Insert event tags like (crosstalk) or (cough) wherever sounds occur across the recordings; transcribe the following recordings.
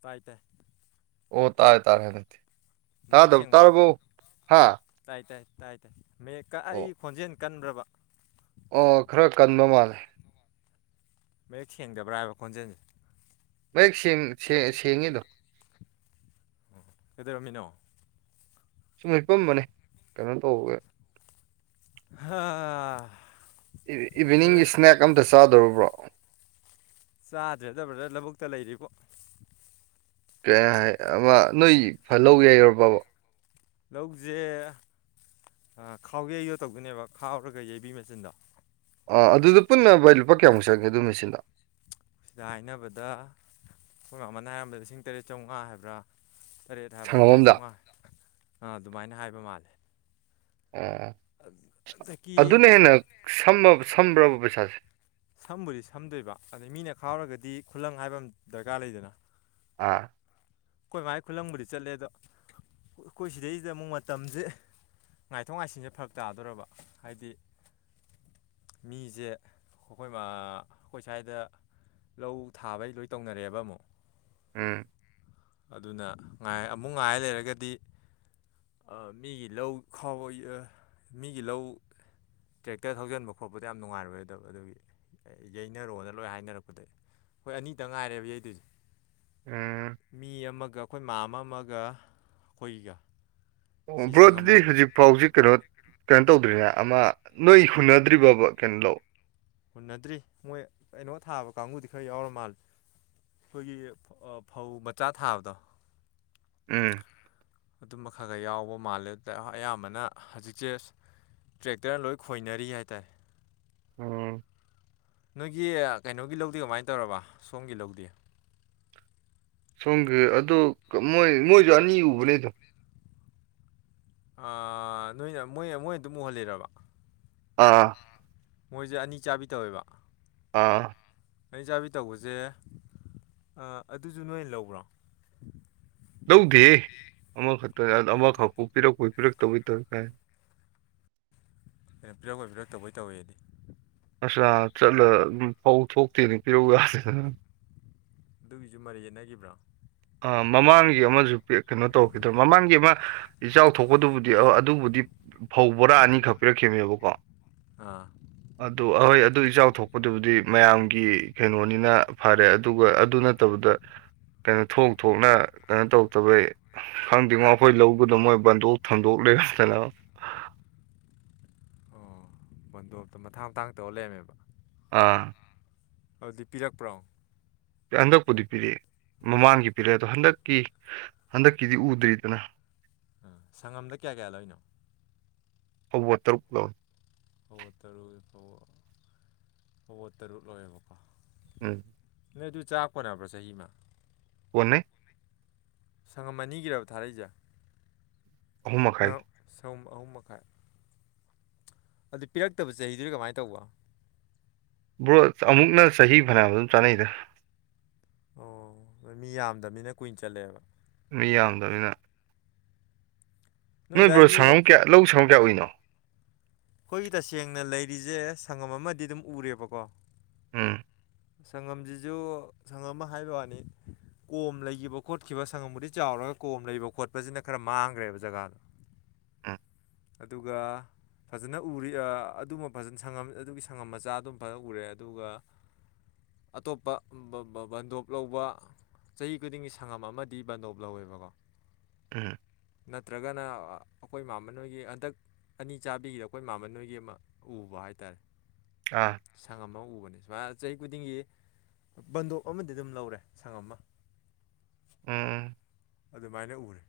ꯇꯥꯏ ꯇꯥꯏ ꯑꯣ ꯇꯥꯥꯔꯦ ꯇꯥꯔꯦ ꯅꯦ ꯃꯌꯦꯛ ꯁꯦꯡꯕ꯭ꯔꯣ ꯍꯥ ꯇꯥꯏ ꯇꯥꯏ ꯇꯥꯏ ꯇꯥꯏ ꯃꯌꯦꯛꯀ ꯑꯩ ꯑꯣ ꯍꯣꯟꯖꯦꯜ ꯀꯟꯕ꯭ꯔꯕ ꯑꯣ ꯈꯔ ꯀꯟꯕ ꯃꯥꯜꯂꯦ ꯃꯌꯦꯛ ꯁꯦꯡꯗꯕ꯭ꯔꯥ ꯍꯥꯏꯕ ꯈꯣꯟꯖꯦꯜꯁꯦ ꯃꯌꯦꯛ ꯁꯦꯡꯉꯤꯗꯣ ꯎꯝ ꯀꯩꯗꯧꯔꯝꯃꯤꯅꯣ ꯁꯨꯝ ꯍꯤꯞꯄꯝꯕꯅꯦ ꯀꯩꯅꯣ ꯇꯧꯕꯒ ꯍꯥꯥ ꯏꯚꯤꯅꯤꯡꯒꯤ ꯏꯁ꯭ꯅꯦꯛ ꯑꯝꯇ ꯆꯥꯗꯧꯔꯕ꯭ꯔꯣ (inaudible) ꯆꯥꯗ꯭ꯔꯗ ꯕꯗꯔ ꯂꯧꯕꯨꯛꯇ ꯂꯩꯔꯤꯕꯣ ꯀꯩ ꯍꯥꯏ ꯑꯃ ꯅꯣꯏ ꯐꯍꯒꯦ ꯌꯧꯔꯕꯕ ꯂꯧꯁꯦ ꯈꯥꯎꯒꯩꯗꯣ ꯇꯧꯗꯣꯏꯅꯦꯕ ꯈꯥꯎꯔꯒ ꯌꯩꯕꯤ ꯃꯦꯆꯤꯟꯗꯣ ꯑꯥ ꯑꯗꯨꯗ ꯄꯨꯟꯅ ꯚꯏ ꯂꯨꯄꯥ ꯀꯌꯥꯃꯨꯛ ꯆꯪꯒꯦ ꯑꯗꯨ ꯃꯤ ꯁꯤꯗ ꯉꯍꯟ ꯍꯥꯏꯅꯕꯗ ꯑꯩꯈꯣꯏꯅ ꯑꯃꯅ ꯍꯥꯏꯔꯝꯕꯗ ꯂꯤꯁꯤꯡ ꯇꯔꯦꯠ ꯆꯥꯝꯃꯉꯥ ꯍꯥꯏꯕ꯭ꯔꯥ ꯇꯔꯦꯠ ꯍꯥꯏꯕ꯭ꯔꯥ ꯁꯪꯉꯝ ꯇꯔꯦꯠ ꯑꯝꯗ ꯆꯥꯝꯃꯉꯥꯥ ꯑꯗꯨꯃꯥꯏꯅ ꯍꯥꯏꯕ ꯃꯥꯜꯂꯦ ꯑꯣ ꯑꯗꯒꯤ ꯑꯗꯨꯅ ꯍꯦꯟꯅ ꯁꯃ ꯁꯝꯕ꯭ꯔꯕ ꯄꯩꯁꯥꯁꯦ ꯁꯝꯕꯨꯗꯤ ꯁꯝꯗꯣꯏꯕ ꯑꯗꯩ ꯃꯤꯅ ꯈꯥꯎꯔꯒꯗꯤ ꯈꯨꯂꯪ ꯍꯥꯏꯕ ꯑꯃ ꯗꯔꯀꯥꯔ ꯂꯩꯗꯅ ꯑꯥ ꯑꯩꯈꯣꯏ ꯃꯥꯏ ꯈꯨꯂꯪꯕꯨꯗꯤ ꯆꯠꯂꯦ ꯑꯗꯣ ꯑꯩꯈꯣꯏ ꯁꯤꯗꯩꯁꯤꯗ ꯑꯃꯨꯛ ꯃꯇꯝꯁꯦ ꯉꯥꯏꯊꯣꯛ ꯉꯥꯏꯁꯤꯟꯁꯦ ꯐꯔꯛ ꯇꯥꯗꯣꯔꯕ ꯍꯥꯏꯗꯤ ꯃꯤꯁꯦ ꯑꯩꯈꯣꯏ ꯑꯩꯈꯣꯏ ꯁ꯭ꯋꯥꯏꯗ ꯂꯧ ꯊꯥꯕꯩ ꯂꯣꯏ ꯇꯧꯅꯔꯦꯕ ꯑꯃꯨꯛ ꯎꯝ ꯑꯗꯨꯅ ꯉꯥꯏ ꯑꯃꯨꯛ ꯉꯥꯏ ꯂꯩꯔꯒꯗꯤ ꯃꯤꯒꯤ ꯂꯧ ꯈꯥꯎꯕ ꯃꯤꯒꯤ ꯂꯧ ꯇ꯭ꯔꯦꯛꯇꯔ ꯊꯧꯖꯤꯟꯕ ꯈꯣꯠꯄꯗ ꯌꯥꯝ ꯅꯨꯡꯉꯥꯏꯔꯣꯏꯗꯕ ꯑꯗꯨꯒꯤ ꯌꯩꯅꯔꯣꯅ ꯂꯣꯏ ꯍꯥꯏꯅꯔꯛꯄꯗ ꯑꯩꯈꯣꯏ ꯑꯅꯤꯗ ꯉꯥꯏꯔꯦꯕ ꯌꯩꯗꯨꯁꯦ ꯎꯝ ꯃꯤ ꯑꯃꯒ ꯑꯩꯈꯣꯏ ꯃꯥ ꯑꯃ ꯑꯃꯒ ꯑꯩꯈꯣꯏꯒ ꯑꯣ ꯕ꯭ꯔꯣ ꯑꯗꯨꯗꯤ ꯍꯧꯖꯤꯛ ꯐꯥꯎꯁꯤ ꯀꯩꯅꯣ ꯀꯩꯅꯣ ꯇꯧꯗ꯭ꯔꯤꯅꯦ ꯑꯃ ꯅꯣꯏ ꯍꯨꯟꯅꯗ꯭ꯔꯤꯕꯣꯕ ꯀꯩꯅꯣ ꯂꯧ ꯍꯨꯟꯅꯗ꯭ꯔꯤ ꯃꯣꯏ ꯀꯩꯅꯣ ꯊꯥꯕ ꯀꯥꯡꯕꯨꯗꯤ ꯈꯔ ꯌꯥꯎꯔ ꯃꯥꯂꯦ ꯑꯩꯈꯣꯏꯒꯤ ꯐꯧ ꯃꯆꯥ ꯊꯥꯕꯗꯣ ꯎꯝ ꯑꯗꯨꯝꯕ ꯈꯔ ꯈꯔ ꯌꯥꯎꯕ ꯃꯥꯜꯂꯦ ꯑꯗꯨꯗ ꯑꯌꯥꯝꯕꯅ ꯍꯧꯖꯤꯛꯁꯦ ꯇ꯭ꯔꯦꯛꯇꯔ ꯂꯣꯏ ꯈꯣꯏꯅꯔꯤ ꯍꯥꯏꯇꯥꯔꯦ ꯎꯝ ꯅꯣꯏꯒꯤ ꯀꯩꯅꯣꯒꯤ ꯂꯧꯗꯤ ꯀꯃꯥꯏꯅ ꯇꯧꯔꯕ ꯁꯣꯝꯒꯤ ꯂꯧꯗꯤꯦ ꯁꯣꯝꯒꯤ ꯑꯗꯣ ꯃꯣꯏ ꯃꯣꯏꯁꯨ ꯑꯅꯤ ꯎꯕꯅꯦꯗꯣ ꯅꯣꯏꯅ ꯃꯣꯏ ꯃꯣꯏ ꯑꯗꯨꯝ ꯎꯍꯜꯂꯤꯔꯕ ꯑꯥ ꯃꯣꯏꯁꯦ ꯑꯅꯤ ꯆꯥꯕꯤ ꯇꯧꯋꯦꯕ ꯑꯥ ꯑꯩ ꯆꯥꯕꯤ ꯇꯧꯕꯁꯦ ꯑꯗꯨꯁꯨ ꯅꯣꯏ ꯂꯧꯕ꯭ꯔꯣ ꯂꯧꯗꯦ ꯑꯃꯈꯛꯇꯅꯦ ꯑꯃꯈꯛꯄꯨ ꯄꯤꯔꯛꯄꯩ ꯄꯤꯔꯛꯇꯕꯩ ꯇꯧ ꯀꯥꯏꯅ ꯀꯩꯅꯣ ꯄꯤꯔꯛꯑꯣꯣꯏ ꯄꯤꯔꯛꯇꯧꯕꯩ ꯇꯧꯋꯦꯗꯤ ꯑꯁ ꯆꯠꯂ ꯑꯗꯨꯝ ꯐꯧ ꯊꯣꯛꯇꯦꯅꯦ ꯄꯤꯔꯧ ꯌꯥꯗꯦꯗ ꯑꯗꯨꯒꯤꯁꯨ ꯃꯔꯔꯤ ꯌꯦꯠꯅꯈꯤꯕ꯭ꯔꯣ ꯑ ꯃꯃꯥꯡꯒꯤ ꯑꯃꯁꯨ ꯀꯩꯅꯣ ꯇꯧꯈꯤꯗ꯭ꯔ ꯃꯃꯥꯡꯒꯤ ꯑꯃ ꯏꯆꯥꯎ ꯊꯣꯛꯄꯗꯨꯕꯨꯗꯤ ꯑꯗꯨꯕꯨꯗꯤ ꯐꯧ ꯕꯣꯔꯥ ꯑꯅꯤꯈꯛ ꯄꯤꯔꯛꯈꯤꯕꯅꯦꯕꯀꯣ ꯑꯥ ꯑꯗꯨ ꯑꯍꯣꯏ ꯑꯗꯨ ꯏꯆꯥꯎ ꯊꯣꯛꯄꯗꯨꯕꯨꯗꯤ ꯃꯌꯥꯝꯒꯤ ꯀꯩꯅꯣꯅꯤꯅ ꯐꯔꯦ ꯑꯗꯨꯒ ꯑꯗꯨꯅ ꯅ ꯇꯕꯗ ꯊꯣꯛ ꯊꯣꯛꯅ ꯀꯩꯅꯣ ꯇꯧꯛꯇꯕꯩ ꯈꯪꯗꯦꯉꯣ ꯑꯩꯈꯣꯏ ꯂꯧꯒꯗꯕ ꯃꯣꯏ ꯕꯟꯗꯣꯛ ꯊꯟꯗꯣꯛ ꯂꯩꯔꯝꯗꯅꯕ ꯑꯣ ꯕꯟꯗꯣꯞꯇ ꯃꯊꯥꯡ ꯃꯊꯥꯡ ꯇꯧꯔ ꯂꯩꯔꯝꯃꯦꯕ ꯑꯥ ꯑꯗꯨꯗꯤ ꯄꯤꯔꯛꯄ꯭ꯔꯣ ꯍꯟꯗꯛꯄꯨꯗꯤ ꯄꯤꯔꯛꯑꯦ ꯃꯃꯥꯡꯒꯤ ꯄꯤꯔꯛꯑꯦ ꯑꯗꯣ ꯍꯟꯗꯛꯀꯤ ꯍꯟꯗꯛꯀꯤꯗꯤ ꯎꯗ꯭ꯔꯤꯗꯅ ꯑ ꯁꯪꯉꯝꯗ ꯀꯌꯥ ꯀꯌꯥ ꯂꯣꯏꯅꯣ ꯍꯧꯕ ꯇꯔꯨꯛ ꯂꯣ ꯐꯕꯣ ꯇꯔꯨ ꯐꯕ ꯐꯕꯣ ꯇꯔꯨꯛ ꯂꯣꯏꯌꯦꯦꯕꯀꯣ ꯎꯝ ꯅꯣꯏ ꯑꯗꯨ ꯆꯥꯛꯄꯣꯅꯕ꯭ꯔꯣ ꯆꯍꯤꯃ ꯄꯨꯟꯅꯦ ꯁꯪꯉꯝ ꯑꯅꯤꯒꯤꯔꯕ ꯊꯥꯔꯛꯏꯁꯦ ꯑꯍꯨꯝ ꯃꯈꯥꯏ ꯁꯨꯝ ꯑꯍꯨꯝ ꯃꯈꯥꯏ ꯑꯗꯨ ꯄꯤꯔꯛꯇꯕ ꯆꯍꯤꯗꯨꯗꯤ ꯀꯃꯥꯏꯅ ꯇꯧꯕ ꯕ꯭ꯔꯣ ꯑꯃꯨꯛꯅ ꯆꯍꯤ ꯐꯅꯌꯥꯝ ꯑꯗꯨꯝ ꯆꯥꯅꯩꯗ ꯑꯣ ꯑꯗ ꯃꯤ ꯌꯥꯝꯗꯕꯅꯤꯅ ꯀꯨꯏꯟ ꯆꯠꯂꯦꯕ ꯃꯤ ꯌꯥꯗꯕꯅꯤꯅ ꯅꯣꯏ ꯕ꯭ꯔꯣ ꯁꯪꯝ ꯀꯌꯥ ꯂꯧ ꯁꯪꯉꯝ ꯀꯌꯥ ꯑꯣꯏꯏꯅꯣ ꯑꯩꯈꯣꯏꯒꯤ ꯇꯁꯦꯡꯅ ꯂꯩꯔꯤꯁꯦ ꯁꯪꯉꯝ ꯑꯃꯗꯤ ꯑꯗꯨꯝ ꯎꯔꯦꯕꯀꯣ ꯎꯝ ꯁꯪꯉꯝꯁꯤꯁꯨ ꯁꯪꯉꯝ ꯑꯃ ꯍꯥꯏꯕ ꯋꯥꯅꯤ ꯀꯣꯝ ꯂꯩꯈꯤꯕ ꯈꯣꯠꯈꯤꯕ ꯁꯪꯉꯝꯕꯨꯗꯤ ꯆꯥꯎꯔꯒ ꯀꯣꯝ ꯂꯩꯕ ꯈꯣꯠꯄꯁꯤꯅ ꯈꯔ ꯃꯥꯡꯈ꯭ꯔꯦꯕ ꯖꯒꯥꯗꯣ (inaudible) ꯍꯥ ꯑꯗꯨꯒ ꯐꯖꯅ ꯎꯔꯤ ꯑꯗꯨꯃ ꯐꯖꯉꯝ ꯑꯗꯨꯒꯤ ꯁꯪꯉꯝ ꯃꯆꯥ ꯑꯗꯨꯝ ꯐꯖꯅ ꯎꯔꯦ ꯑꯗꯨꯒ ꯑꯇꯣꯞꯄ ꯕꯟꯗꯣꯞ ꯂꯧꯕ ꯆꯍꯤ ꯈꯨꯗꯤꯡꯒꯤ ꯁꯪꯉꯝ ꯑꯃꯗꯤ ꯕꯟꯗꯣꯞ ꯂꯧꯋꯦꯕꯀꯣ ꯎꯝ ꯅꯠꯇ꯭ꯔꯒꯅ ꯑꯩꯈꯣꯏ ꯏꯃꯅꯣꯏꯒꯤ ꯍꯟꯗꯛ ꯑꯅꯤ ꯆꯥꯕꯤꯒꯤꯗ ꯑꯩꯈꯣꯏ ꯃꯃꯟ ꯅꯣꯏꯒꯤ ꯑꯃ ꯎꯕ ꯍꯥꯏꯇꯥꯔꯦ ꯑꯥ ꯁꯪ ꯑꯃ ꯎꯕꯅꯤ ꯁꯨꯃꯥꯏ ꯆꯍꯤ ꯈꯨꯗꯤꯡꯒꯤ ꯕꯟꯗꯣꯞ ꯑꯃꯗꯤ ꯑꯗꯨꯝ ꯂꯧꯔꯦ ꯁꯪꯝꯃ ꯎꯝ ꯑꯗꯨꯃꯥꯏꯅ ꯎꯔꯦ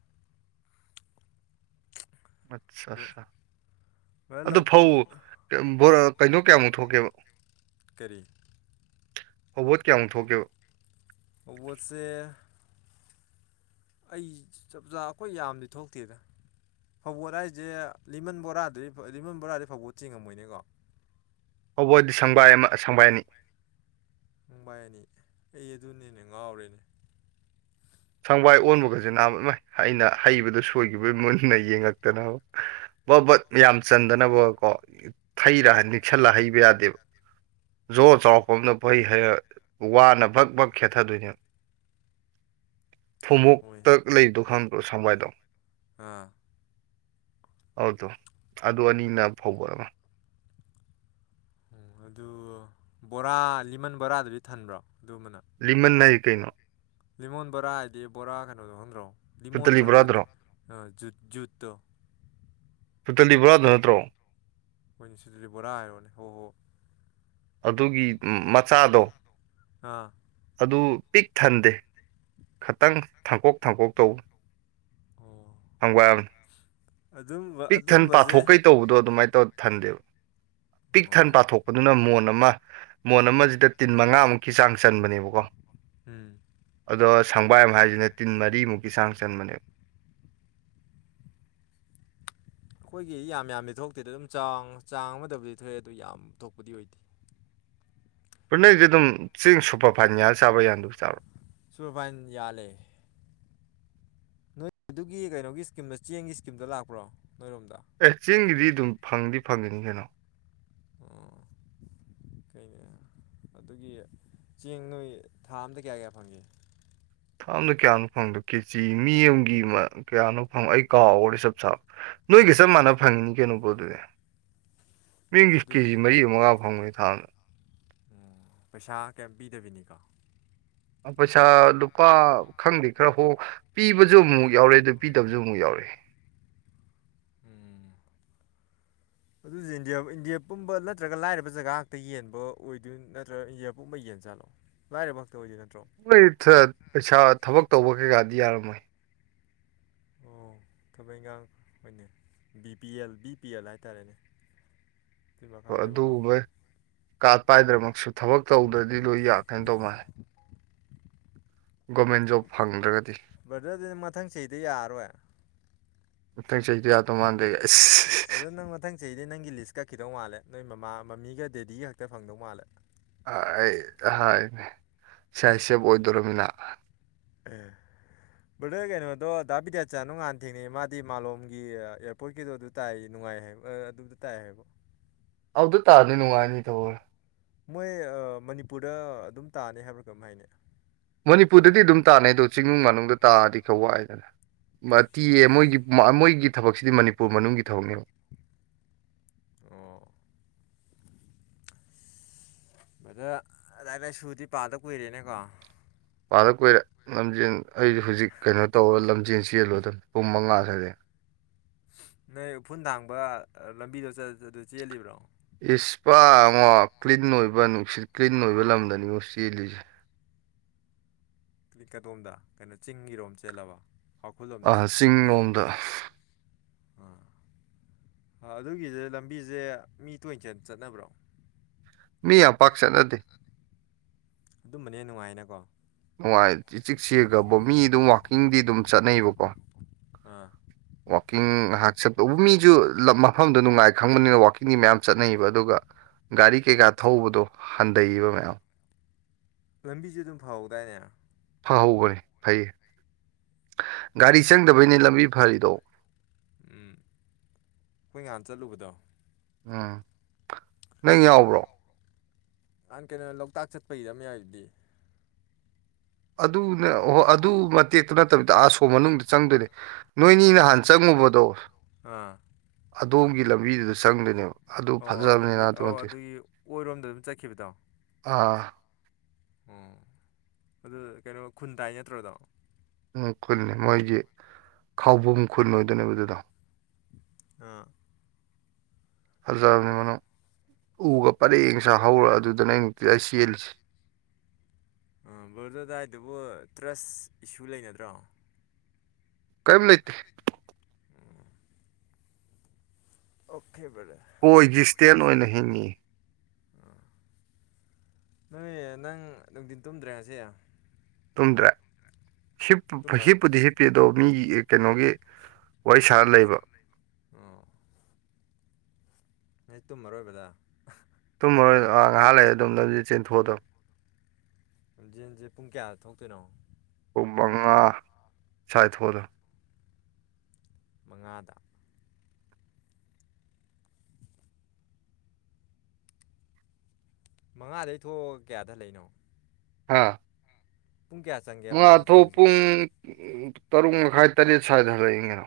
ꯑꯠ ꯕ꯭ꯔꯗꯔ ꯑꯠ ꯑꯗꯣ ꯐꯧ ꯂꯧꯀꯨꯝ ꯀꯩꯅꯣ ꯀꯌꯥꯃꯨꯛ ꯊꯣꯛꯀꯦꯕ ꯀꯔꯤ ꯑꯕꯣꯠ ꯀꯌꯥꯃꯨꯛ ꯊꯣꯛꯀꯦꯕ ꯑꯣꯕꯣꯠꯁꯦ ꯑꯩ ꯆꯞꯆꯥꯥ ꯑꯩꯈꯣꯏ ꯌꯥꯝꯗꯤ ꯊꯣꯛꯇꯦꯗ ꯐꯧꯧꯕꯣꯠ ꯍꯥꯏꯁꯦ ꯂꯤꯃꯟ ꯕꯣꯔꯥꯗꯗꯤ ꯂꯤꯃꯟ ꯕꯣꯔꯥꯗꯤ ꯐꯧꯕꯣꯠ ꯆꯤꯡꯉꯝꯃꯣꯏꯅꯤꯀꯣ ꯍꯧꯕꯣꯏꯗꯤ ꯁꯪꯕꯥꯏ ꯑꯃ ꯁꯪꯕꯥꯏ ꯑꯅꯤ ꯅꯨꯡꯕꯥꯏ ꯑꯅꯤ ꯑꯩ ꯑꯗꯨꯅꯤ ꯍꯦꯞꯅ ꯉꯥꯎꯔꯦꯅꯦ ꯁꯪꯕꯥꯏ ꯑꯣꯟꯕꯒꯁ ꯅꯍ ꯑꯩꯅ ꯍꯩꯕꯗꯨ ꯁꯣꯏꯈꯤꯕꯩ ꯃꯨꯟꯅ ꯌꯦꯡꯉꯛꯇꯅ ꯕ ꯕꯠ ꯌꯥꯝ ꯆꯟꯗꯅꯕ ꯀꯣꯩꯔ ꯅꯤꯡꯁꯜꯂ ꯍꯩꯕ ꯌꯥꯗꯦꯕ ꯖꯣꯔ ꯆꯥꯎꯔꯛꯄ ꯑꯅ ꯐꯩ ꯍꯔ ꯋꯥꯅ ꯕꯛ ꯕꯛ ꯈꯦꯠꯊꯗꯣꯏꯅꯦꯕ ꯍꯣꯏ ꯐꯨꯃꯛꯇ ꯂꯩꯗꯣ ꯈꯪꯕ꯭ꯔꯣ ꯁꯪꯕꯥꯏꯗꯣ ꯑꯥ ꯑꯗꯣ ꯑꯗꯨ ꯑꯅꯤꯅ ꯐꯧꯕꯔꯃ ꯎꯝ ꯑꯗꯨ ꯕꯣꯔꯥ ꯂꯤꯃꯟ ꯕꯣꯔꯥꯗꯨꯗꯤ ꯊꯟꯕ꯭ꯔꯣ ꯑꯗꯨꯃꯥꯅ ꯂꯤꯃꯟ ꯍꯥꯏꯖꯦ ꯀꯩꯅꯣ ꯂꯤꯃꯣꯟ ꯕꯣꯔꯥ ꯍꯥꯏꯗꯤ ꯕꯣꯔꯥ ꯀꯩꯅꯣꯗꯣ ꯈꯪꯗ꯭ꯔꯣ ꯂꯤꯃꯣꯟ ꯄꯨꯇꯂꯤ ꯈꯪꯗ꯭ꯔꯣ ꯕꯣꯔꯥꯗꯨꯔꯣ ꯖꯨꯠ ꯖꯨꯠꯇꯣ ꯐꯨꯠꯇꯜꯂꯤ ꯕꯣꯔꯥꯗꫭ ꯅꯠꯇ꯭ꯔꯣ ꯋꯥꯏꯅꯨꯁꯤꯂꯤ ꯕꯣꯔꯥ ꯍꯥꯏꯔꯣꯅꯦ ꯍꯣꯏ ꯍꯣꯏ ꯑꯗꯨꯒꯤ ꯃꯆꯥꯗꯣ ꯑꯥ ꯑꯗꯨ ꯄꯤꯛ ꯊꯟꯗꯦ ꯈꯇꯪ ꯊꯥꯡꯀꯣꯛ ꯊꯥꯡꯀꯣꯛ ꯇꯧ ꯑꯣ ꯍꯪꯕꯥꯏ ꯑꯃ (inaudible) ꯑꯗꯨꯝꯕ ꯄꯤꯛ ꯊꯟ ꯑꯗꯨꯝꯕꯁꯦ ꯄꯥꯊꯣꯛꯀꯩ ꯇꯧꯕꯗꯣ ꯑꯗꯨꯃꯥꯏ ꯇꯧ ꯊꯟꯗꯦꯕ ꯄꯤꯛ ꯊꯟ ꯑꯣ ꯄꯥꯊꯣꯛꯄꯗꯨꯅ ꯃꯣꯟ ꯑꯃ ꯃꯣꯟ ꯑꯃꯁꯤꯗ ꯇꯤꯟ ꯃꯉꯥꯃꯨꯛ ꯀꯤ ꯆꯥꯡ ꯆꯟꯕꯅꯦꯕꯀꯣ ꯎꯝ ꯑꯗꯣ ꯁꯪꯕꯥꯏ ꯑꯃ ꯍꯥꯏꯁꯤꯅ ꯇꯤꯟ ꯃꯔꯤꯃꯨꯛꯀꯤ ꯆꯥꯡ ꯆꯟꯕꯅꯦꯕ ꯑꯩꯈꯣꯏꯒꯤ ꯌꯥꯝ ꯌꯥꯝꯗꯤ ꯊꯣꯛꯇꯦꯗ ꯑꯗꯨꯝ ꯆꯥꯡ ꯆꯥꯡ ꯑꯃꯗꯕꯨꯗꯤ ꯊꯣꯛꯑꯦ ꯑꯗꯨ ꯌꯥꯝ ꯊꯣꯛꯄꯗꯤ ꯑꯣꯏꯗꯦ ꯕꯥꯏ ꯅꫭꯏꯗꯤ ꯑꯗꯨꯝ ꯆꯦꯡ ꯁꯨꯄꯔ ꯐꯥꯏꯟ ꯌꯥꯜ ꯆꯥꯕꯔ ꯌꯥꯗꯕꯤ ꯆꯥꯕꯔ ꯁꯨꯄꯔ ꯐꯥꯏꯟ ꯌꯥꯜꯂꯦ ꯅꯣꯏ ꯑꯗꯨꯒꯤ ꯀꯩꯅꯣꯒꯤ ꯏꯁꯀꯤꯝꯗ ꯆꯦꯡꯒꯤ ꯏꯁꯀꯤꯝꯗ ꯂꯥꯛꯄ꯭ꯔꯣ ꯅꯣꯏꯔꯣꯝꯗ ꯑꯦ ꯆꯤꯡꯒꯤꯗꯤ ꯑꯗꯨꯝ ꯐꯪꯗꯤ ꯐꯪꯒꯅꯤ ꯀꯩꯅꯣ ꯑꫭ ꯀꯩꯅꯦ ꯑꯗꯨꯒꯤ ꯆꯦꯡ ꯅꯣꯏ ꯊꯥ ꯑꯝꯇ ꯀꯌꯥ ꯀꯌꯥ ꯐꯪꯒꯦ ꯊꯥ ꯑꯃꯗ ꯀꯌꯥꯅꯣ ꯐꯪꯕꯗꯣ ꯀꯦꯖꯤ ꯃꯤ ꯑꯃꯒꯤ ꯀꯌꯥꯅꯣ ꯐꯪꯕ ꯑꯩ ꯀꯥꯎꯈꯔꯦ ꯆꯞ ꯆꯥꯕ ꯅꯣꯏꯒ ꯆꯞ ꯃꯥꯟꯅꯕ ꯐꯪꯉꯤꯅꯤ ꯀꯩꯅꯣꯕꯣ ꯑꯗꯨꯗꯤ (inaudible) ꯃꯤꯡꯒꯤ ꯀꯦꯖꯤ ꯃꯔꯤ ꯃꯉꯥ ꯐꯪꯕꯅꯤ ꯊꯥꯗꯥ ꯎꯝ ꯄꯩꯁꯥ ꯀꯩꯝ ꯄꯤꯗꯕꯤꯅꯤꯀꯣ ꯄꯩꯁꯥ ꯂꯨꯄꯥ ꯈꯪꯗꯦ ꯈꯔ ꯍꯣꯡ ꯄꯤꯕꯁꯨ ꯑꯃꯨꯛ ꯌꯥꯎꯔꯦ ꯑꯗꯨ ꯄꯤꯗꯕꯁꯨ ꯑꯃꯨꯛ ꯌꯥꯎꯔꯦ ꯎꯝ ꯑꯗꯨꯁꯨ ꯏꯟꯗꯤꯌꯥ ꯏꯟꯗꯤꯌꯥ ꯄꯨꯝꯕ ꯅꯠꯇ꯭ꯔꯒ ꯂꯥꯏꯔꯕ ꯖꯒꯥ ꯉꯥꯛꯇ ꯌꯦꯟꯕ ꯑꯣꯏꯗꯣꯏ ꯅꯠꯇ꯭ꯔꯒ ꯏꯟꯗꯤꯌꯥ ꯄꯨꯝꯕ ꯌꯦꯟ ꯖꯠꯂꯣ ꯂꯥꯏꯔꯕ ꯈꯛꯇ ꯑꯣꯏꯗꯣꯏ ꯅꯠꯇ꯭ꯔꯣ ꯂꯩꯊꯥꯠ ꯄꯩꯁꯥ ꯊꯕꯛ ꯇꯧꯕ ꯀꯩꯀꯥꯗꯤ ꯌꯥꯔꯝꯃꯣꯏ ꯑꯣ ꯊꯕꯩ ꯏꯈꯥꯡ ꯍꯣꯏꯅꯦ B P L B P L ꯍꯥꯏꯇꯥꯔꯦꯅꯦ ꯑꯗꯨꯏ ꯃꯈꯥ ꯍꯣꯏ ꯂꯩꯕ ꯀꯥꯡꯕꯨ ꯑꯗꯨꯒꯨꯝꯕꯩ ꯀꯥꯔꯠ ꯄꯥꯏꯗ꯭ꯔꯃꯛꯁꯨ ꯊꯕꯛ ꯇꯧꯗ꯭ꯔꯗꯤ ꯂꯣꯏ ꯌꯥꯀꯩꯅ ꯇꯧ ꯃꯥꯜꯂꯦ ꯒꯣꯃꯦꯟ ꯖꯣꯕ ꯐꯪꯗ꯭ꯔꯒꯗꯤ ꯕ꯭ꯔꯗꯔ ꯑꯗꯨꯗꯤ ꯃꯊꯪ ꯆꯍꯤꯗ ꯌꯥꯔꯔꯣꯏ ꯍꯟꯗꯛ ꯆꯍꯤ ꯌꯥꯗꯣ ꯃꯥꯟꯗꯦꯁ ꯑꯗꯣ ꯅꯪ ꯃꯊꯪ ꯆꯍꯤꯗꯤ ꯅꯪꯒꯤ ꯂꯤꯁ ꯀꯛꯈꯤꯗꯧ ꯃꯥꯜꯂꯦ ꯅꯣꯏ ꯃꯃꯥ ꯃꯃꯤꯒ ꯗꯦꯗꯤꯒ ꯈꯛꯇ ꯐꯪꯗꯧ ꯃꯥꯜꯂꯦ ꯑꯩ (unintelligible) ꯑꯍꯅꯦ ꯁꯥꯏ ꯁꯦꯞ ꯑꯣꯏꯗꯣꯔꯃꯤꯅ ꯑꯦ ꯕꯗ꯭ꯔ ꯀꯩꯅꯣꯗꯣ ꯗꯥ ꯕꯤꯗꯤꯌꯆꯥꯟꯗꫭ ꯉꯥꯍꯟ ꯊꯦꯡꯅꯩ ꯃꯥꯗꯤ ꯃꯥꯂꯣꯝꯒꯤ ꯏꯌꯔ ꯄꯣꯏꯠꯀꯤꯗꯣ ꯑꯗꯨ ꯇꯥꯏ ꯅꯨꯡꯉꯥꯏ ꯍꯥꯏꯕ ꯑꯗꯨꯗ ꯇꯥꯏ ꯍꯥꯏꯕ ꯑꯗꯨꯗ ꯇꯥꯔꯗꯤ ꯅꯨꯡꯉꯥꯏꯅꯤ ꯇꯧꯕ ꯃꯣꯏ ꯃꯅꯤꯄꯨꯔꯗ ꯑꯗꯨꯝ ꯇꯥꯅꯤ ꯍꯥꯏꯕ꯭ꯔꯥ ꯀꯃ ꯍꯥꯏꯅꯦ ꯃꯅꯤꯄꯨꯔꯗꯗꯤ ꯑꯗꯨꯝ ꯇꯥꯅꯩ ꯑꯗꯣ ꯆꯤꯡꯅꯨꯡ ꯃꯅꯨꯡꯗ ꯇꯥꯔꯗꯤ ꯈꯔ ꯋꯥꯏꯗꯅ ꯑꯣ ꯃꯇꯤꯌꯦ ꯃꯣꯏꯒꯤ ꯃꯣꯏꯒꯤ ꯊꯕꯛꯁꯤꯗꯤ ꯃꯅꯤꯄꯨꯔ ꯃꯅꯨꯡꯒꯤ ꯊꯕꯛꯅꯦꯕ ꯑꯣ ꯕꯗ꯭ꯔ ꯂꯥꯏꯔꯤꯛ ꯂꯩꯁꯨꯗꯤ ꯄꯥꯗ ꯀꯨꯏꯔꯦꯅꯦꯀꯣ ꯄꯥꯗ ꯀꯨꯏꯔꯦ ꯂꯝꯖꯦꯟ ꯑꯩꯁꯨ ꯍꯧꯖꯤꯛ ꯀꯩꯅꯣ ꯇꯧꯔ ꯂꯝꯖꯦꯟ ꯆꯦꯜꯂꯨꯗꯅꯤ ꯄꯨꯡ ꯃꯉꯥ ꯁꯥꯏꯗꯒꯤ ꯅꯣꯏ ꯎꯐꯨꯜ ꯊꯥꯡꯕ ꯂꯝꯕꯤꯗꯣ ꯑꯗꯨ ꯆꯦꯜꯂꯤꯕ꯭ꯔꯣ ꯏꯁꯄꯥꯉ ꯀ꯭ꯂꯤꯟ ꯑꯣꯏꯕ ꯅꯨꯡꯁꯤꯠ ꯀ꯭ꯂꯤꯟ ꯑꯣꯏꯕ ꯂꯝꯗꯅꯤꯉꯣ ꯆꯦꯜꯂꯤꯁꯦ ꯀꯛꯀꯗꯣꯝꯗ ꯀꯩꯅꯣ ꯆꯤꯡꯒꯤꯔꯣꯝ ꯆꯦꯜꯂꯕ ꯑ ꯄꯥꯎꯈꯨꯜꯂꯣꯝꯗ ꯆꯤꯡ ꯂꯣꯝꯗ ꯑꯥ ꯑꯗꯨꯒꯤꯗ꫰ꯂꯝꯕꯤꯁꯦ ꯃꯤ ꯇꯣꯏ ꯆꯠꯅꯕ꯭ꯔꯣ ꯃꯤ ꯌꯥꯝ ꯄꯥꯛ ꯆꯠꯅꯗꯦ ꯑꯗꯨꯝꯕꯅꯦ ꯅꯨꯡꯉꯥꯏꯅꯀꯣ ꯅꯨꯡꯉꯥꯏ ꯆ ꯆꯤꯛꯁꯤꯦꯈꯕ ꯃꯤ ꯑꯗꯨꯝ ꯋꯥꯋꯥꯛꯀꯤꯡꯗꯤ ꯑꯗꯨꯝ ꯆꯠꯅꯩꯕꯀꯣ ꯑꯥ ꯋꯥꯋꯥꯛꯀꯤꯡ ꯉꯥꯏꯍꯥꯛ ꯆꯠꯄꯕꯨ ꯃꯤꯁꯨ ꯃꯐꯝꯗ ꯅꯨꯡꯉꯥꯏ ꯈꯪꯕꯅꯤꯅ ꯋꯥꯀꯤ ꯃꯌꯥꯝ ꯆꯠꯅꯩꯕ ꯑꯗꯨꯒ ꯒꯥꯔꯤ ꯀꯩꯀꯥ ꯊꯧꯕꯗꯣ ꯍꯟꯊꯩꯕ ꯃꯌꯥꯝ ꯂꯝꯕꯤꯁꯦ ꯑꯗꯨꯝ ꯐꯍꯧꯗꯥꯏꯅꯦ ꯐꯍꯈꯅꯤ ꯐꯩꯌꯦ ꯒꯥꯔꯤ ꯆꯪꯗꯕꯩꯅꯤ ꯂꯝꯕꯤ ꯐꯔꯤꯗꯣ ꯎꯝ ꯑꯩꯈꯣꯏ ꯉꯍꯥꯟ ꯆꯠꯂꯨꯕꯗꯣ ꯎꯝ ꯅꯪ ꯌꯥꯎꯕ꯭ꯔꯣ ꯅꯍꯥꯟ ꯀꯩꯅꯣ ꯂꯣꯛꯇꯥꯛ ꯆꯠꯄꯒꯤꯗ꫰ꯑꯃꯥ ꯌꯥꯎꯔꯤꯗꯨꯗꯤ ꯑꯗꯨꯅ ꯍꯣꯏ ꯑꯗꯨ ꯃꯇꯦꯛꯇ ꯅꯠꯇꯕꯤꯗ ꯑꯥꯁꯣ ꯃꯅꯨꯡꯗ ꯆꯪꯗꯣꯏꯅꯦ ꯅꯣꯏꯅꯤ ꯅꯍꯥꯟ ꯆꯪꯉꯨꯕꯗꯣ ꯑꯥ ꯑꯗꯣꯝꯒꯤ ꯂꯝꯕꯤꯗꯨꯗ ꯆꯪꯗꯣꯏꯅꯦꯕ ꯑꯗꯨ ꯑꯣ ꯑꯗꯨꯒꯤ ꯐꯖꯕꯅꯤꯅ ꯑꯗꯨ ꯑꯣ ꯃꯇꯦꯛ ꯑꯗꯨꯒꯤ ꯑꯣꯏꯔꯣꯝꯗ ꯑꯗꯨꯝ ꯆꯠꯈꯤꯕꯗꯣ ꯑꯥ ꯑꯣ ꯑꯗꯨ ꯀꯩꯅꯣ ꯈꯨꯟꯇꯥꯏ ꯅꯠꯇ꯭ꯔꯣꯗꯣ ꯎ ꯈꯨꯜꯅꯤ ꯃꯣꯏꯁ ꯈꯕꯝ ꯈꯨꯟ ꯑꯣꯏꯗꯣꯏꯅꯦꯕ ꯑꯗꯨꯗꯣ ꯑꯥ ꯐꯖꯕꯅꯤ ꯃꯅ ꯎꯒ ꯄꯔꯦꯡ ꯁꯥꯥ ꯍꯧꯔ ꯑꯗꯨꯗꯅ ꯑꯩꯅꯅꯨꯡꯛꯇꯤ ꯑꯩ ꯆꯦꯜꯂꯤꯁꯦ ꯕꯔꯗꯣꯗꯥꯏꯗꯨꯕꯨ ꯇ꯭ꯔꯁ ꯏꯁꯨ ꯂꯩꯅꯗ꯭ꯔꯣ ꯀꯩꯝ ꯂꯩꯇꯦ ꯑꯣ ꯑꯣꯀꯦ ꯕꯔꯣꯊꯦꯔ ꯄꯣꯏꯒꯤ ꯏꯁ꯭ꯇꯦꯟ ꯑꯣꯏꯅ ꯍꯤꯡꯏꯤ ꯑꯥ ꯅꯣꯏ ꯅꯪ ꯅꯨꯡꯊꯤꯟ ꯇꯨꯝꯗ꯭ꯔꯦ ꯍꯥꯏꯁꯦ ꯇꯨꯝꯗ꯭ꯔꯦ ꯍꯞꯄ ꯍꯤꯞꯄꯨꯗꯤ ꯍꯤꯞꯄꯤ ꯑꯗꯣ ꯃꯤꯒꯤ ꯀꯩꯅꯣꯒꯤ ꯋꯥꯔꯤ ꯁꯥꯔ ꯂꯩꯕ ꯄꯩꯁꯥ ꯂꯩꯕ ꯎ ꯑꯩ ꯇꯨꯝꯃꯔꯣꯏꯕꯗ ꯇꯨꯝꯃꯔꯣꯏ ꯉꯥꯏꯍꯥꯛ ꯂꯩꯔ ꯑꯗꯨꯝ ꯅꯝꯁ ꯆꯦꯟꯊꯣꯛꯑꯗꯣ ꯂꯝꯖꯦꯜꯁꯦ ꯄꯨꯡ ꯀꯌꯥꯗ ꯊꯣꯛꯇꯣꯏꯅꯣ ꯑꯣ ꯃꯉꯥ ꯁꯥꯏꯊꯣꯔ ꯃꯉꯥꯗ ꯃꯉꯥꯗꯒꯤ ꯊꯣꯛꯑꯒ ꯀꯌꯥꯗ ꯂꯩꯏꯅꯣ ꯍꯥꯥ ꯄꯨꯡ ꯀꯌꯥꯦ ꯃꯉꯥ ꯑꯊ ꯄꯨꯡ ꯇꯔꯨꯛ ꯃꯈꯥꯏ ꯇꯔꯦꯠ ꯁ꯭ꯋꯥꯏꯗ ꯍꯜꯂꯛꯏꯒꯩꯅꯣ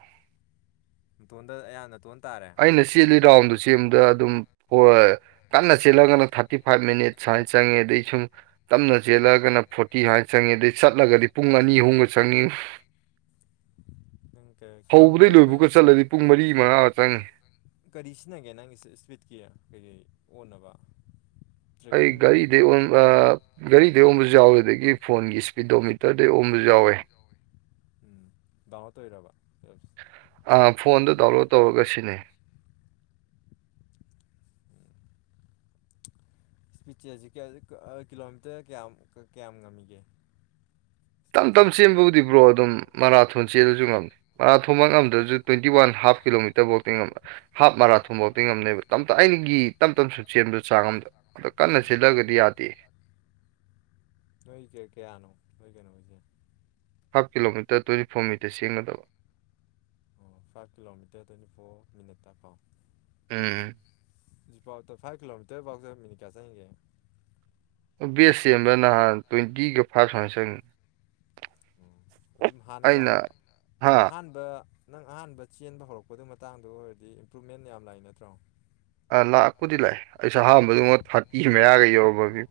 ꯇꯣꯟꯗ ꯑ ꯌꯥꯝꯅ ꯇꯣꯟ ꯇꯥꯔꯦ ꯑꯩꯅ ꯆꯦꯜꯂꯤ ꯔꯥꯎꯟꯗꯨ ꯆꯦꯟꯕꯗ ꯑꯗꯨꯝ ꯍ ꯀꯟꯅ ꯆꯦꯜꯠꯂꯒꯅ ꯊꯥꯔꯇꯤ ꯐꯥꯏꯚ ꯃꯤꯅꯤꯠ ꯆꯥꯏ ꯆꯥꯡꯉꯦꯗꯩ ꯁꯨꯝ ꯇꯞꯅ ꯆꯦꯜꯂꯒꯅ ꯐꯣꯔꯇꯤ ꯍꯥꯏꯥꯟꯅ ꯆꯪꯉꯤ ꯑꯗꯩ ꯆꯠꯂꯒꯗꯤ ꯄꯨꯡ ꯑꯅꯤ ꯑꯍꯨꯝꯒ ꯆꯪꯉꯤ ꯅꯪ ꯍꯧꯕꯗꯒꯤꯩ ꯀꯤꯂꯣꯃꯤꯇꯔ ꯅꯪ ꯂꯣꯏꯕꯒ ꯆꯠꯂꯗꯤ ꯄꯨꯡ ꯃꯔꯤ ꯃꯉꯥ ꯆꯪꯉꯤ ꯀꯔꯤ ꯁꯤꯖꯤꯟꯅꯒꯦ ꯅꯪꯒꯤꯦ ꯏꯁꯄꯤꯠꯀꯤ ꯀꯩꯀꯩ ꯑꯣꯟꯅꯕ ꯑꯩ ꯇ꯭ꯔꯦꯛꯀꯤꯡ ꯀꯩ ꯒꯥꯔꯤꯗ ꯑ ꯒꯥꯔꯤꯗꯩ ꯑꯣꯝꯕꯁꯨ ꯌꯥꯎꯋꯦ ꯑꯗꯒꯤ ꯐꯣꯟꯒꯤ ꯏꯁꯄꯤꯗꯣ ꯃꯤꯇꯔꯗꯩ ꯑꯣꯝꯕꯁꯨ ꯌꯥꯎꯋꯦ ꯎꯝ ꯗꯥꯃ ꯇꯣꯏꯔꯕ ꯑ ꯐꯣꯟꯗꯣ ꯗꯥꯎꯟꯂꯣꯗ ꯇꯧꯔꯒ ꯁꯤꯅꯦ ꯁ꯭ꯄꯤꯠꯁꯦꯖꯤ ꯀꯤꯂꯣꯃꯤꯇꯔ ꯀꯌꯥꯝ ꯀꯌꯥꯝ ꯉꯝꯃꯤꯒꯦ ꯇꯝ ꯏꯁꯄꯤꯠꯁꯦ ꯇꯞ ꯀꯌꯥꯝ ꯆꯦꯟꯕꯕꯨꯗꯤꯕ꯭ꯔꯣ ꯑꯗꯨꯝ ꯃꯔꯥꯊꯣꯟ ꯆꯦꯜꯂꯁꯨ ꯉꯝꯗ ꯃꯔꯥꯊꯣꯟꯃꯛ ꯉꯝꯗ꯭ꯔꯁꯨ ꯇ꯭ꯋꯦꯟꯇꯤ ꯋꯥꯟ ꯍꯥꯐ ꯀꯤꯂꯣꯃꯤꯇꯔ ꯕꯣꯇꯤꯡ ꯍꯥꯐ ꯃꯔꯥꯊꯣꯟ ꯕꯣꯇꯤꯡ ꯑꯃꯝꯅꯦꯕ ꯇꯞꯇ ꯑꯩꯅꯒꯤ ꯇꯞ ꯇꯞꯁꯨ ꯆꯦꯟꯕꯗ ꯆꯥꯡ ꯑꯗ ꯑꯗꯣ ꯀꯟꯅ ꯎꯝ ꯆꯦꯜꯂꯒꯗꯤ ꯌꯥꯗꯦ ꯅꯣꯏꯒꯦ ꯀꯌꯥꯅꯣ ꯅꯣꯏ ꯀꯅꯣꯁꯦ half kilometre twenty four metre ꯁꯦꯝꯒꯗꯕ ꯑꯣ ꯐꯥꯏꯚ ꯀꯤꯂꯣꯃꯤꯇꯔ ꯇ꯭ꯋꯦꯟꯇꯤ ꯐꯣꯔ ꯃꯤꯅꯠꯇ ꯄꯥꯎ ꯑꯦ ꯍꯧꯖꯤꯛꯐꯥꯎꯗ ꯐꯥꯏꯚ ꯀꯤꯂꯣꯃꯤꯇꯔꯐꯥꯎꯖꯔꯕ ꯃꯤꯅꯤ ꯀꯌꯥ ꯆꯪꯒꯦ ꯕꯦꯁ ꯆꯦꯟꯕ ꯅꯍꯥꯟ ꯇ꯭ꯋꯦꯟꯇꯤꯒ ꯐꯥꯔꯚ ꯁꯨ ꯆꯪꯉꯅꯤ ꯎꯝ ꯑꯗꯨꯝ ꯍꯥꯟꯅꯒ ꯑꯩꯅ ꯍꯥ ꯑꯍꯥꯟꯕ ꯑꯗ ꯅꯪ ꯑꯍꯥꯟꯕ ꯆꯦꯟꯕ ꯍꯧꯔꯛꯄꯗꯨ ꯃꯇꯥꯡꯗ ꯑꯣꯏꯔꯗꯤ ꯏꯝꯄ꯭ꯔꯨꯚꯃꯦꯟ ꯌꯥꯝ ꯂꯥꯛꯏ ꯅꯠꯇ꯭ꯔꯣ ꯂꯥꯛꯄꯨꯗꯤ ꯂꯥꯛꯦ ꯑꯩꯁꯨ ꯑꯍꯝꯕꯗꯨꯉ ꯐꯥꯀꯤ ꯃꯌꯥꯒ ꯌꯧꯔꯕꯒꯤ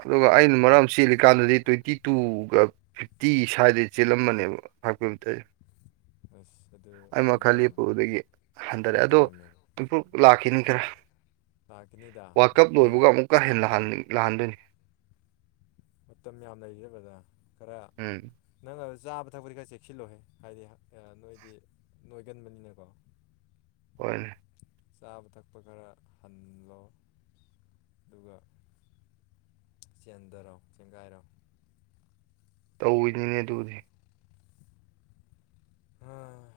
ꯑꯗꯨꯒ ꯑꯩꯅ ꯑꯗꯨꯅꯤ ꯃꯔꯝ ꯀꯩꯅꯣ ꯁꯤ ꯍꯧꯖꯤ ꯀꯥꯟꯗꯗꯤ ꯇ꯭ꯋꯦꯟꯇꯤ ꯇꯨꯒ ꯐꯤꯞꯇꯤ ꯁ꯭ꯋꯥꯏꯗꯩ ꯆꯦꯜꯂꯝꯃꯅꯦꯕ ꯐꯥꯏꯚ ꯀꯤꯂꯣꯃꯤꯇꯔꯁꯦ ꯑꯁ ꯑꯗꯨ ꯑꯩ ꯐꯟ ꯃꯈꯥꯒꯤ ꯇꯧꯔꯝ ꯄꯨꯕꯗꯒꯤ ꯐꯟ ꯍꯟꯊꯔꯛꯑꯦ ꯑꯗꯣ ꯇꯧꯔꯝꯃꯦꯕ ꯏꯝꯄ꯭ꯔꯨꯞ ꯂꯥꯛꯈꯤꯅꯤ ꯈꯔ ꯂꯥꯛꯈꯤꯅꯤꯗ ꯋꯥꯔ ꯀꯞ ꯂꯩ ꯂꯣꯏꯕꯒ ꯑꯃꯨꯛꯀ ꯍꯦꯟꯅ ꯂꯥꯛꯍꯟꯗꯣꯏꯅꯤ ꯃꯇꯝ ꯌꯥꯝ ꯂꯩꯖꯕꯗ ꯈꯔ ꯎꯝ ꯅꯪ ꯆꯥꯕ ꯊꯛꯄꯗꯤ ꯈꯔ ꯆꯦꯛꯁꯤꯜꯂꯣꯍꯦ ꯍꯥꯏꯗꯤ ꯅꯣꯏꯗꯤ ꯅꯣꯏꯒꯟꯕꯅꯤꯅꯀꯣ ꯍꯣꯏ ꯆꯥꯕ ꯊꯛꯄ ꯈꯔ ꯍꯟꯂꯣ ꯑꯗꯨꯒ ꯆꯦꯟꯗꯔꯣ ꯆꯦꯡꯒꯥꯏꯔꯣ ꯇꯧꯤꯅꯤꯅꯦ ꯑꯗꯨꯗꯤ ꯑꯥ